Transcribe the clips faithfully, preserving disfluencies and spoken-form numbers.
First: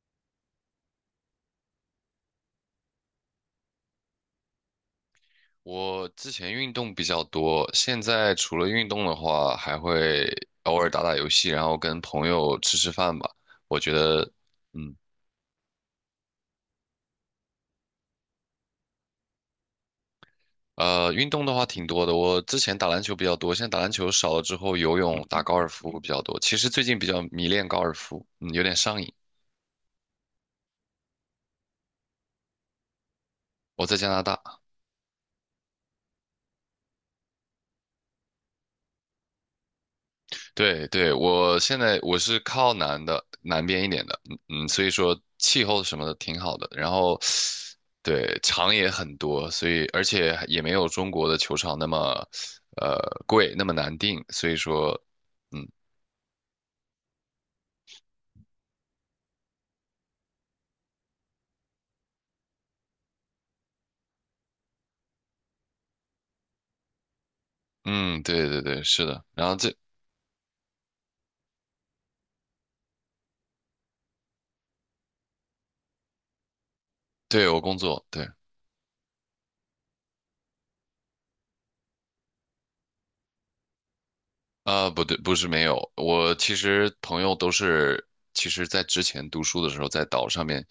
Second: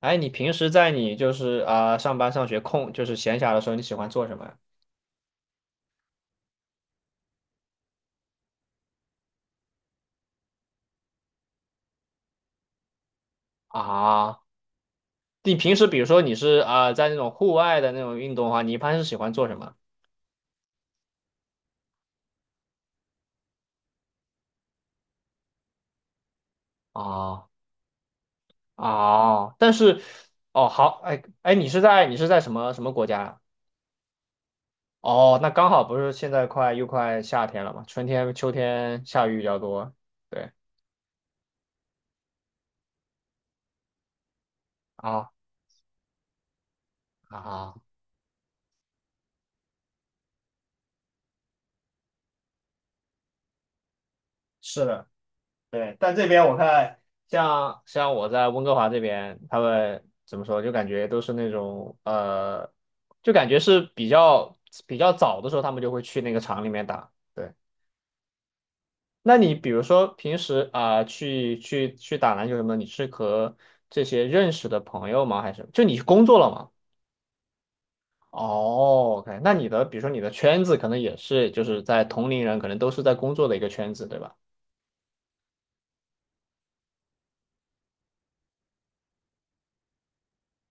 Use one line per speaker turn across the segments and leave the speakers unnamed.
哎，你平时在你就是啊、呃上班上学空就是闲暇的时候，你喜欢做什么呀？
我之前运动比较多，现在除了运动的话，还会偶尔打打游戏，然后跟朋友吃吃饭吧。我觉得，
啊，
嗯，
你平时比如说你是啊、呃在那种户外的那种运动的话，你一般是喜欢做什么？
呃，运动的话挺多的。我之前打篮球比较多，现在打篮球少了之后，游泳、打高尔夫比较多。其实最近比较迷
啊
恋高尔夫，嗯，有点上瘾。
啊，但是哦，好。哎哎，你是在你是在什么什么国家呀？
我在加拿大。
哦，那刚好不是现在快又快夏天了嘛，春天秋天下雨比较多。对
对对，我现在我是靠南的，南边一点的，嗯嗯，所以说
啊
气候什么的挺好的，然后
啊，
对场也很多，所以而且也没有中国的球场那么呃贵，那么难订，所以
是
说
的。
嗯
对，但这边我看像像我在温哥华这边，他们怎么说，就感觉都是那种呃，就感觉是比较比较早的时候，他们就会去那个厂里面打。对，
嗯，对对对，是的，
那
然
你
后
比
这
如说平时啊、去去去打篮球什么的，你是和这些认识的朋友吗？还是就你工作了吗？
对我工作对。
哦，OK。那你的比如说你的圈子可能也是就是在同龄人，可能都是在工作的一个圈子，对吧？
啊，不对，不是没有，我其实朋友都是，其实在之前读书的时候，在岛上面，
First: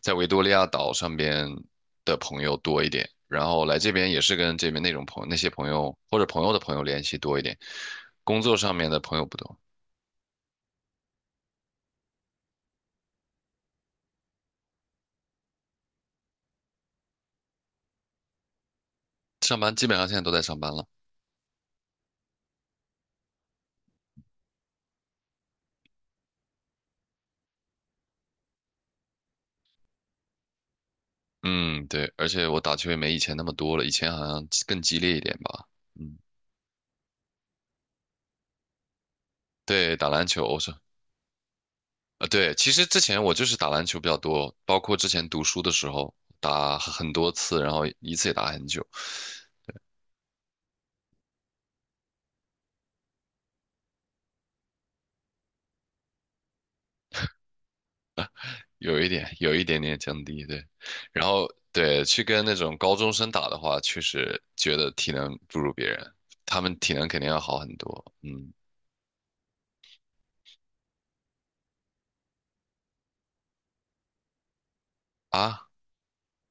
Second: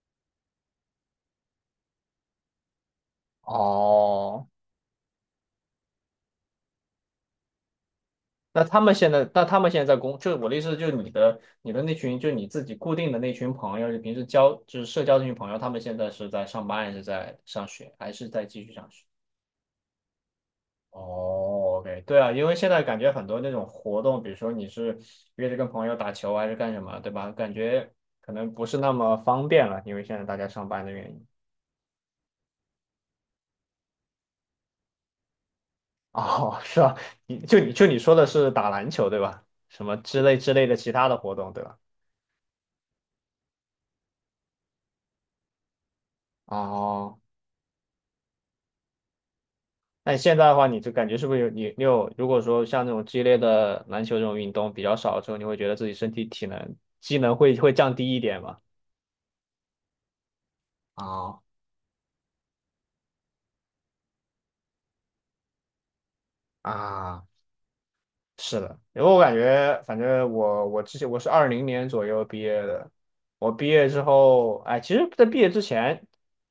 在维多利亚岛上边的朋友多一点，然后来这边也是
哦，
跟这边那种朋友、那些朋友或者朋友的朋友联系多一点，工作
那
上
他
面
们
的
现
朋友
在，
不
那
多，
他们现在在工，就是我的意思，就是你的你的那群，就你自己固定的那群朋友，就平时交就是社交这群朋友，他们现在是在上班，还是在上学，还是在继续上学？
上班基本上现在都在上班了。
哦，OK,对啊。因为现在感觉很多那种活动，比如说你是约着跟朋友打球还是干什么，对吧？感觉可能不是那么方便了，因为现在大家上班的原因。
嗯，对，而且我打球也没以前那么多了，以前好像更激烈一点吧。嗯，
哦，是啊。你就你就你说的是打篮球，对吧？什
对，
么
打
之
篮
类
球，
之
我
类
说
的其他的活动，对吧？
啊，对，其实之前我就是打篮球比较多，包括之前读书的时候打很
哦。
多次，然后一次也打很久，
那你现在的话，你就感觉是不是有你你有，如果说像那种激烈的篮球这种运动比较少的时候，你会觉得自己身体体能机能会会降低一点吗？
有一点有一点点降低，对。然
啊
后对，去跟那种高中生打的话，确实觉得体能不如别人，他们体能肯
啊，
定要好很多。嗯
是的。因为我感觉，反正我我之前我是二零年左右毕业的，我毕业之后。哎，其实在毕业之
啊，
前，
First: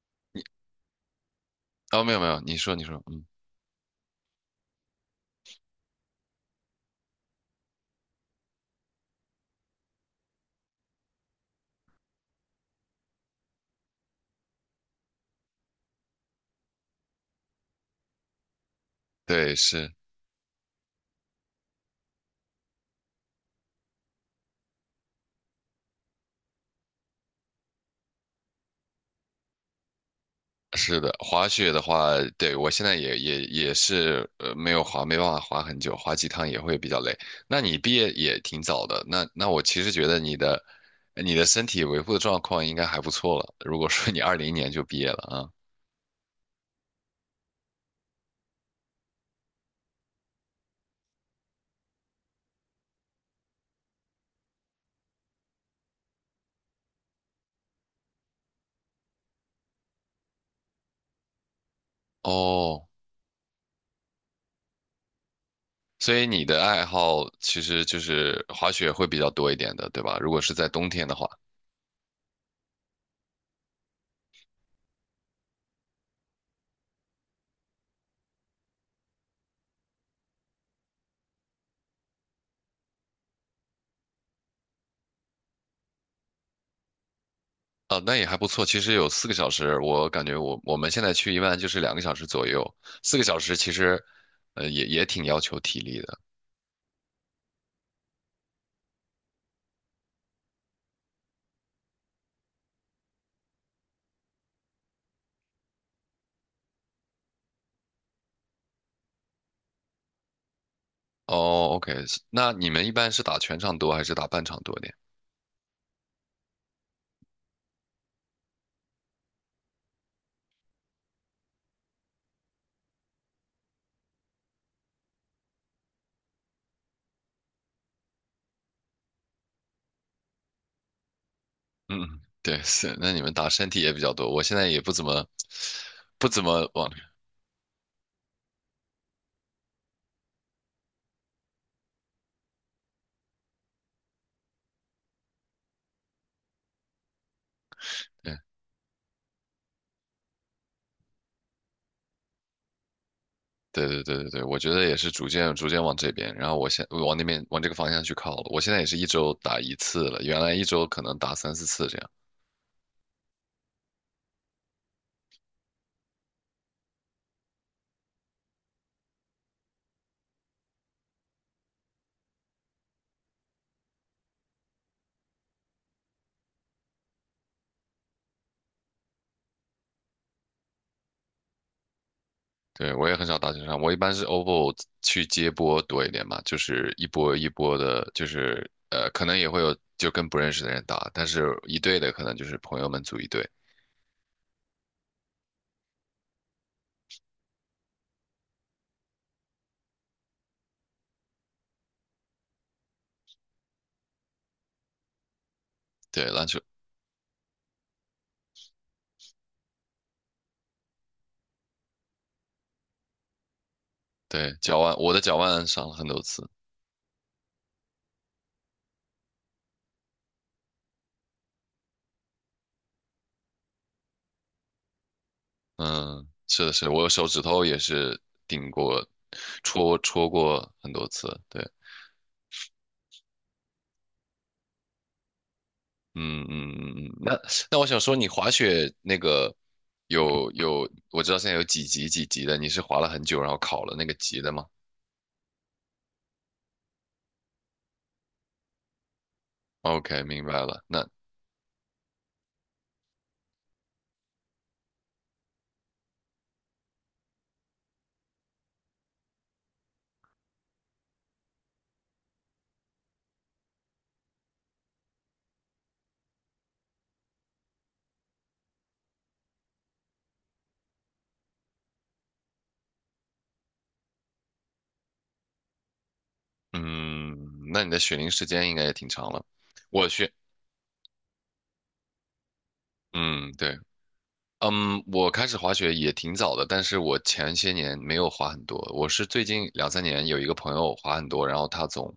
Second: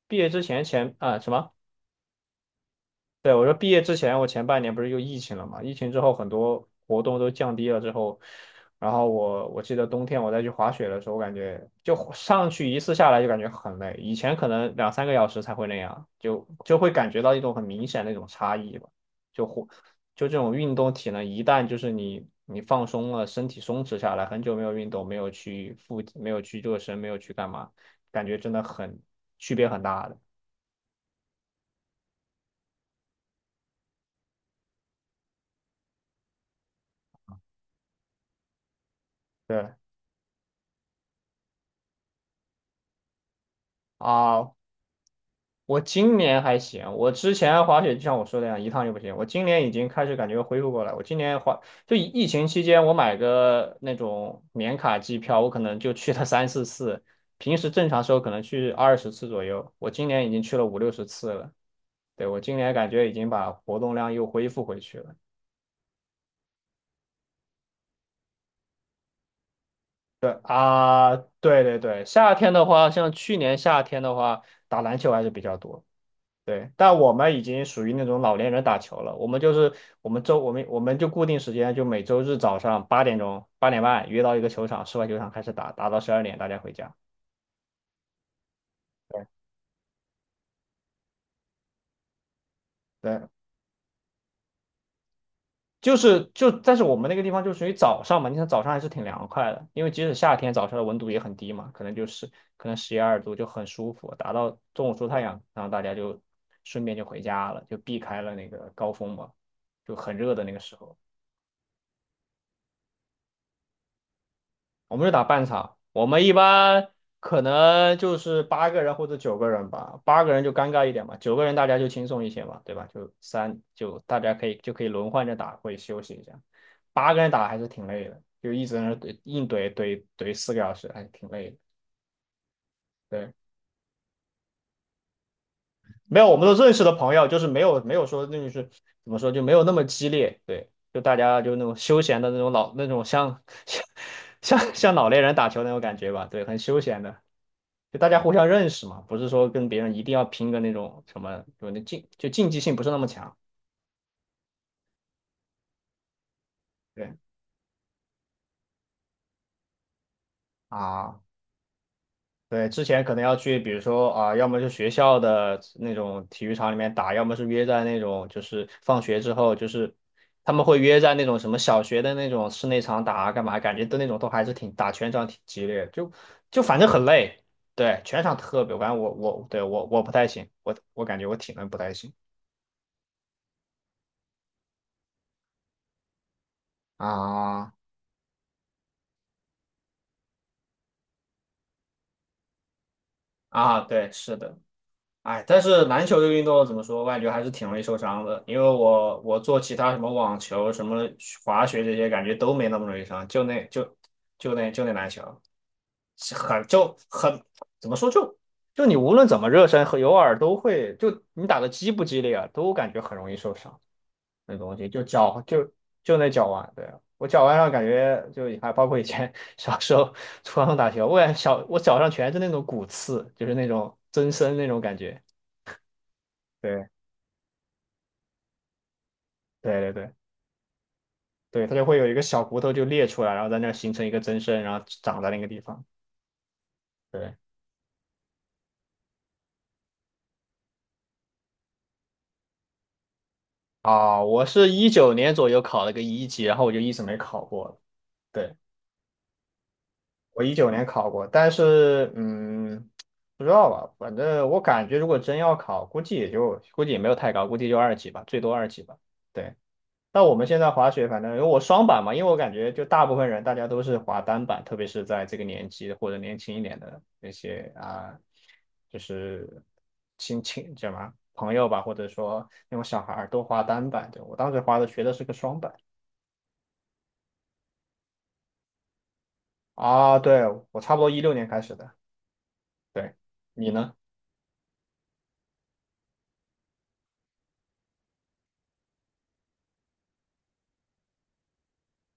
毕业之前前啊、什么？
哦，没有没有，你说你说，嗯，
对，我说毕业之前，我前半年不是又疫情了嘛？疫情之后，很多活动都降低了之后，然后我我记得冬天我再去滑雪的时候，我感觉就上去一次下来就感觉很累，以前可能两三个小时才会那样，就就会感觉到一种很明显的一种差异吧。就
对，
活
是。
就这种运动体能，一旦就是你你放松了，身体松弛下来，很久没有运动，没有去复，没有去热身，没有去干嘛，感觉真的很区别很大的。
是的，滑雪的话，对，我现在也也也是呃没有滑，没办法滑很久，滑几趟也会比较累。那你毕业也挺早的，那那我
对
其实觉得你的你的身体维护的状况应该还不错了。如果说你二零
啊，
年就毕业了
我今年还行，我之前滑雪就像我说的那样，一趟就不行。我今年已经开始感觉恢复过来。我今年滑，就疫疫情期间，我买个那种年卡机票，我可能就去了三四次，平时正常时候可能去二十次左右。我今年已经去了五六十次了。对，
啊，
我今年
哦，
感觉已经把活动量又恢复回去了。
所以你的爱好其实就是滑雪会比较多一点的，对吧？如
对
果是在冬天的
啊，
话，
对对对，夏天的话，像去年夏天的话，打篮球还是比较多。对，但我们已经属于那种老年人打球了。我们就是我们周我们我们就固定时间，就每周日早上八点钟八点半约到一个球场，室外球场开始打，打到十二点大家回家。
啊，那也还不错。其实有
对
四个小时，我感觉我我们现在去一般就是两个小时左右，四个
对，
小时其实。呃，也也挺要求体
就
力的。
是就但是我们那个地方就属于早上嘛，你看早上还是挺凉快的，因为即使夏天早上的温度也很低嘛，可能就是可能十一二度就很舒服，打到中午出太阳，然后大家就顺便就回家了，就避开了那个高峰嘛，就很热的那个时候。
哦，OK,是那你们一般是打全场多还是打半场多点？
我们是打半场，我们一般可能就是八个人或者九个人吧，八个人就尴尬一点嘛，九个人大家就轻松一些嘛，对吧？就三就大家可以就可以轮换着打，会休息一下。八个人打还是挺累的，就一直在那怼硬怼怼怼四个小时，还是挺累的。
嗯，对，是，那你们
对，
打身体也比较多。我现在也不怎么，
没
不
有我
怎
们都
么
认识
往，
的朋友，就是没有没有说那就是怎么说就没有那么激烈。对，就大家就那种休闲的那种老那种像 像像老年人打球那种感觉吧，对，很休闲的。就大家互
对，
相认识嘛，不是说跟别人一定要拼个那种什么，就那竞就竞技性不是那么强。
对对对对对，我觉得也是逐渐逐渐往这边，然后我现
对
往那边往这个方向去靠了。我现在也是一周打一次了，原来一周可能
啊，
打三四次这样。
对，之前可能要去，比如说啊，要么就学校的那种体育场里面打，要么是约在那种就是放学之后，就是他们会约在那种什么小学的那种室内场打啊，干嘛？感觉都那种都还是挺打全场挺激烈的，就就反正很累。对，全场特别，反正我我对我我不太行，我我感觉我体能不太行。
对，我也很少打全场，我一般是 O V O 去接波多一点嘛，就是一波一
啊
波的，就是呃，可能也会有就跟不认识的人打，但是一队的可能就是朋友们组一队。
啊，对，是的。哎，但是篮球这个运动怎么说，我感觉还是挺容易受伤的。因为我我做其他什么网球、什么滑雪这些，感觉都没那么容易伤，就那就就那就那篮球，
对，
是
篮球。
很就很怎么说，就就你无论怎么热身和有耳都会，就你打的激不激烈啊，都感觉很容易受伤。
对，
那东
脚
西
腕，
就
我的脚
脚
腕
就
伤了很
就
多
那脚
次。
腕，对啊我脚腕上感觉就还包括以前 小时候 初高中打球，我感觉小我脚上全是那种骨刺，就是那种增生那种感觉。
嗯，是的，是
对
的，我手指头也是顶过、
对对
戳
对
戳过很多次。对，
对，它就会有一个小骨头就裂出来，然后在那儿形成一个增生，然后长在那个地方。
嗯嗯嗯嗯。
对
那那我想说，你滑雪那个有有，我知道现在有几级几级的，你是滑了很久，然后考了那个
啊，
级
我
的吗
是一九年左右考了个一级，然后我就一直没考过了。对，
？OK,
我
明白
一九
了。
年
那
考过，但是嗯，不知道吧，反正我感觉如果真要考，估计也就估计也没有太高，估计就二级吧，最多二级吧。对，那我们现在滑雪，反正因为我双板嘛，因为我感觉就大部分人大家都是滑单板，特别是在这个年纪或者年轻一点的那些啊、就是亲戚叫什么朋友吧，或者说那种小孩儿都滑单板。对，我当时滑的学的是个双板。
嗯，那你的雪龄时间应该也挺长了。我
啊，
学，
对，我差不多一六年开始的。对，
嗯，
你
对。
呢？
嗯，我开始滑雪也挺早的，但是我前些年没有滑很多。我是最近两三年有一个朋友滑很多，然后他总，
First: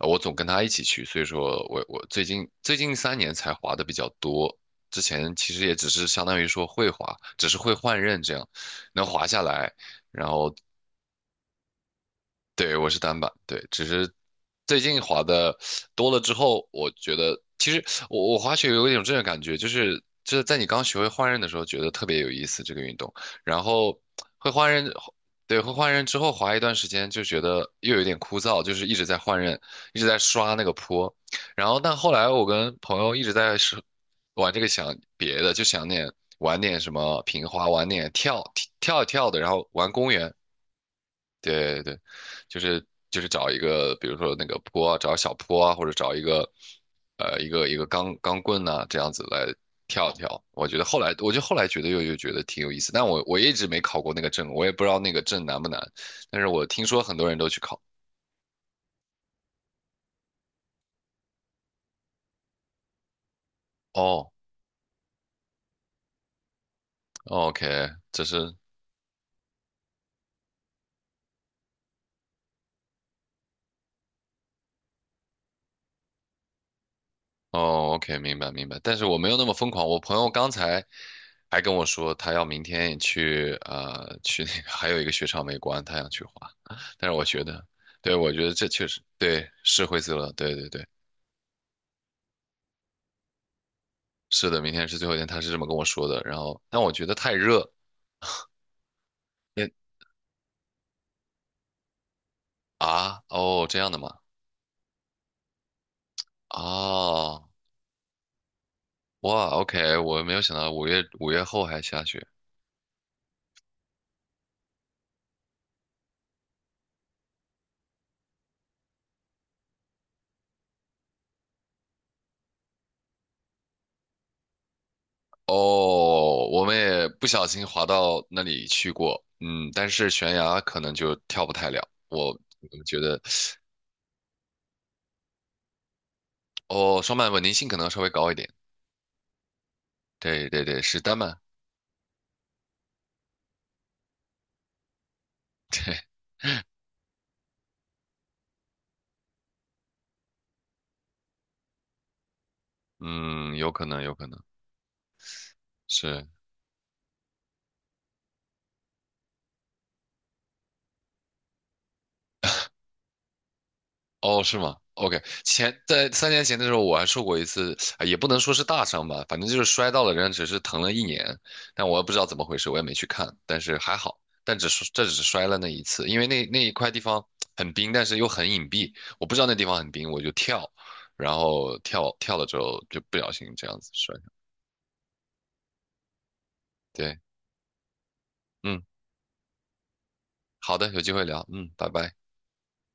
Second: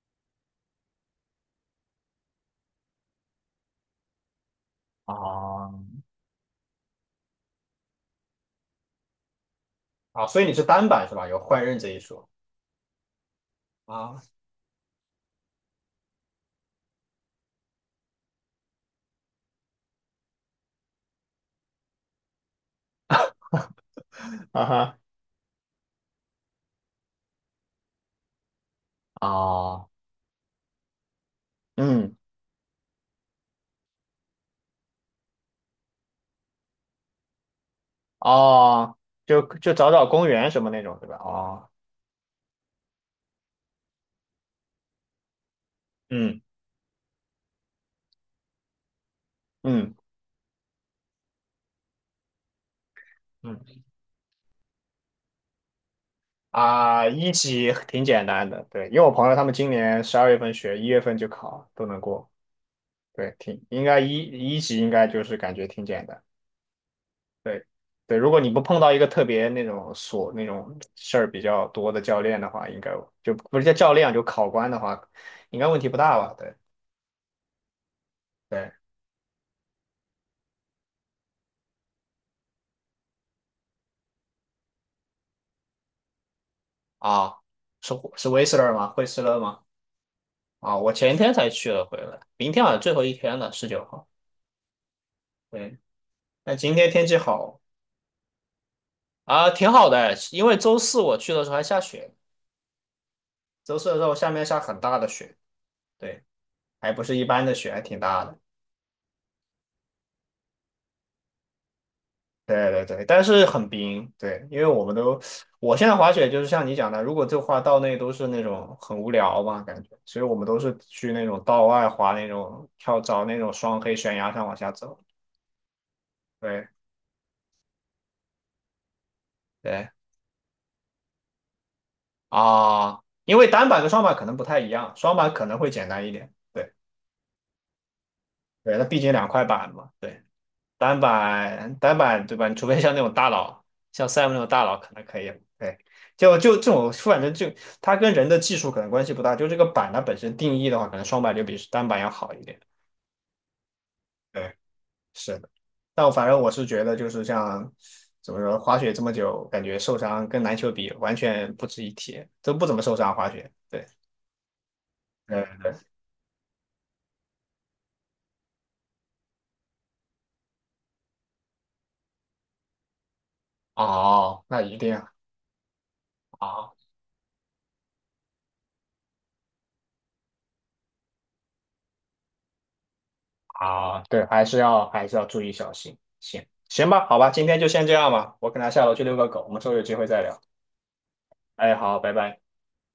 呃我总跟他一起去，所以说我我最近最近三年才滑的比较多。之前其实也
啊
只是相当于说会滑，只是会换刃这样，能滑下来，
啊，
然
所以你
后
是单板是吧？有换刃这一说。
对，我是单板，对，只是
啊
最近滑的多了之后，我觉得其实我我滑雪有一种这种感觉，就是就是在你刚学会换刃的时候，觉得特别有意思这个运动，然后会
啊
换刃，
哈
对，会换刃之后滑一段时间就觉得又有点枯燥，就是一直在换刃，
啊。
一直在刷那个坡，然后但后
嗯。
来我跟朋友一直在是玩这个想别的，就想点玩点什么平滑，玩点跳
哦，
跳一跳的，
就
然后
就
玩
找找
公
公
园。
园什么那种对吧？哦。
对对对，就是就是找一个，比如说那个坡啊，找小坡啊，或者找一
嗯
个，呃，一个一个钢钢棍呐、这样子来
嗯
跳一跳。我觉得后来，我就后来觉得又又觉得挺有意思，但我我一
嗯。
直没考过那个证，我也不知道那个证难不难，但是我听说
啊，
很多
一
人都去
级
考。
挺简单的。对，因为我朋友他们今年十二月份学，一月份就考，都能过。对，挺应该一
哦
一级应该就是感觉挺简单。对
，OK,
对，
这
如果你
是
不碰到一个特别那种琐那种事儿比较多的教练的话，应该就不是叫教练就考官的话，应该问题不大吧？对
哦，OK,明白明
对
白，但是我没有那么疯狂。我朋友刚才还跟我说，他要明天去呃去那个 还有一个雪场没关，他想去滑。但是我
啊，
觉得，
是
对，
是
我觉
威
得
斯
这
勒
确
吗？
实
惠斯勒
对
吗？
是灰色了，对对
啊，
对，
我前天才去了回来，明天好像最后一天了，十九号。
是的，明天是最后一天，他是这么跟
对，
我说的。然
那
后，
今
但
天
我觉
天
得
气
太
好。
热，
啊，挺
那
好的，因为周四我去的时候还下雪，
啊哦这
周四
样
的
的
时候
吗？
下面下很大的雪。对，还不是一般
哦
的雪，还挺大的。
哇，OK,我没有想到五月五月后还下雪，
对对对，但是很冰。对，因为我们都，我现在滑雪就是像你讲的，如果就滑道内都是那种很无聊嘛，感觉，所以我们都是去那种道外滑那种跳找那种双黑悬崖上往下走。
哦，我
对
们也不小心滑到那里去过，嗯，但
对
是悬崖可能就跳不太了。我我觉
啊，
得，
因为单板跟双板可能不太一样，双板可能会简单一点。对
哦，双板稳定性可能稍微高一点。
对，那毕竟两块板嘛。对。
对对对，
单
是单板，
板单板对吧？你除非像那种大佬，像 Sam 那种大佬可能可以。对，
对，
就就这种，反正就它跟人的技术可能关系不大，就这个板它本身定义的话，可能双板就比单板要好一点。
嗯，有可能，有可能
对，是的。但我
是。
反正我是觉得，就是像怎么说，滑雪这么久，感觉受伤跟篮球比完全不值一提，都不怎么受伤滑雪。对，
哦，是吗？OK,
嗯，
前在三年前的时候，我还受过一次，啊也不能说是大伤吧，反正就是摔到了，人家只是疼了一年，但我也不知道怎么回事，我也没去看，但是还好，
哦，
但
那
只
一
是
定
这只
啊。
是摔了那一次，因为那那一
哦。
块地方很冰，但是又很隐蔽，我不知道那地方很冰，我就跳，然后跳跳了之后就不小心这样子
啊，
摔上
对，还是要还是要注意小心。行行吧，
对，
好吧，今天就先这样吧，我可能
嗯，
下楼去遛个狗，我们之后有机会再聊。
好的，有机会聊，嗯，
哎，
拜
好，拜
拜。
拜。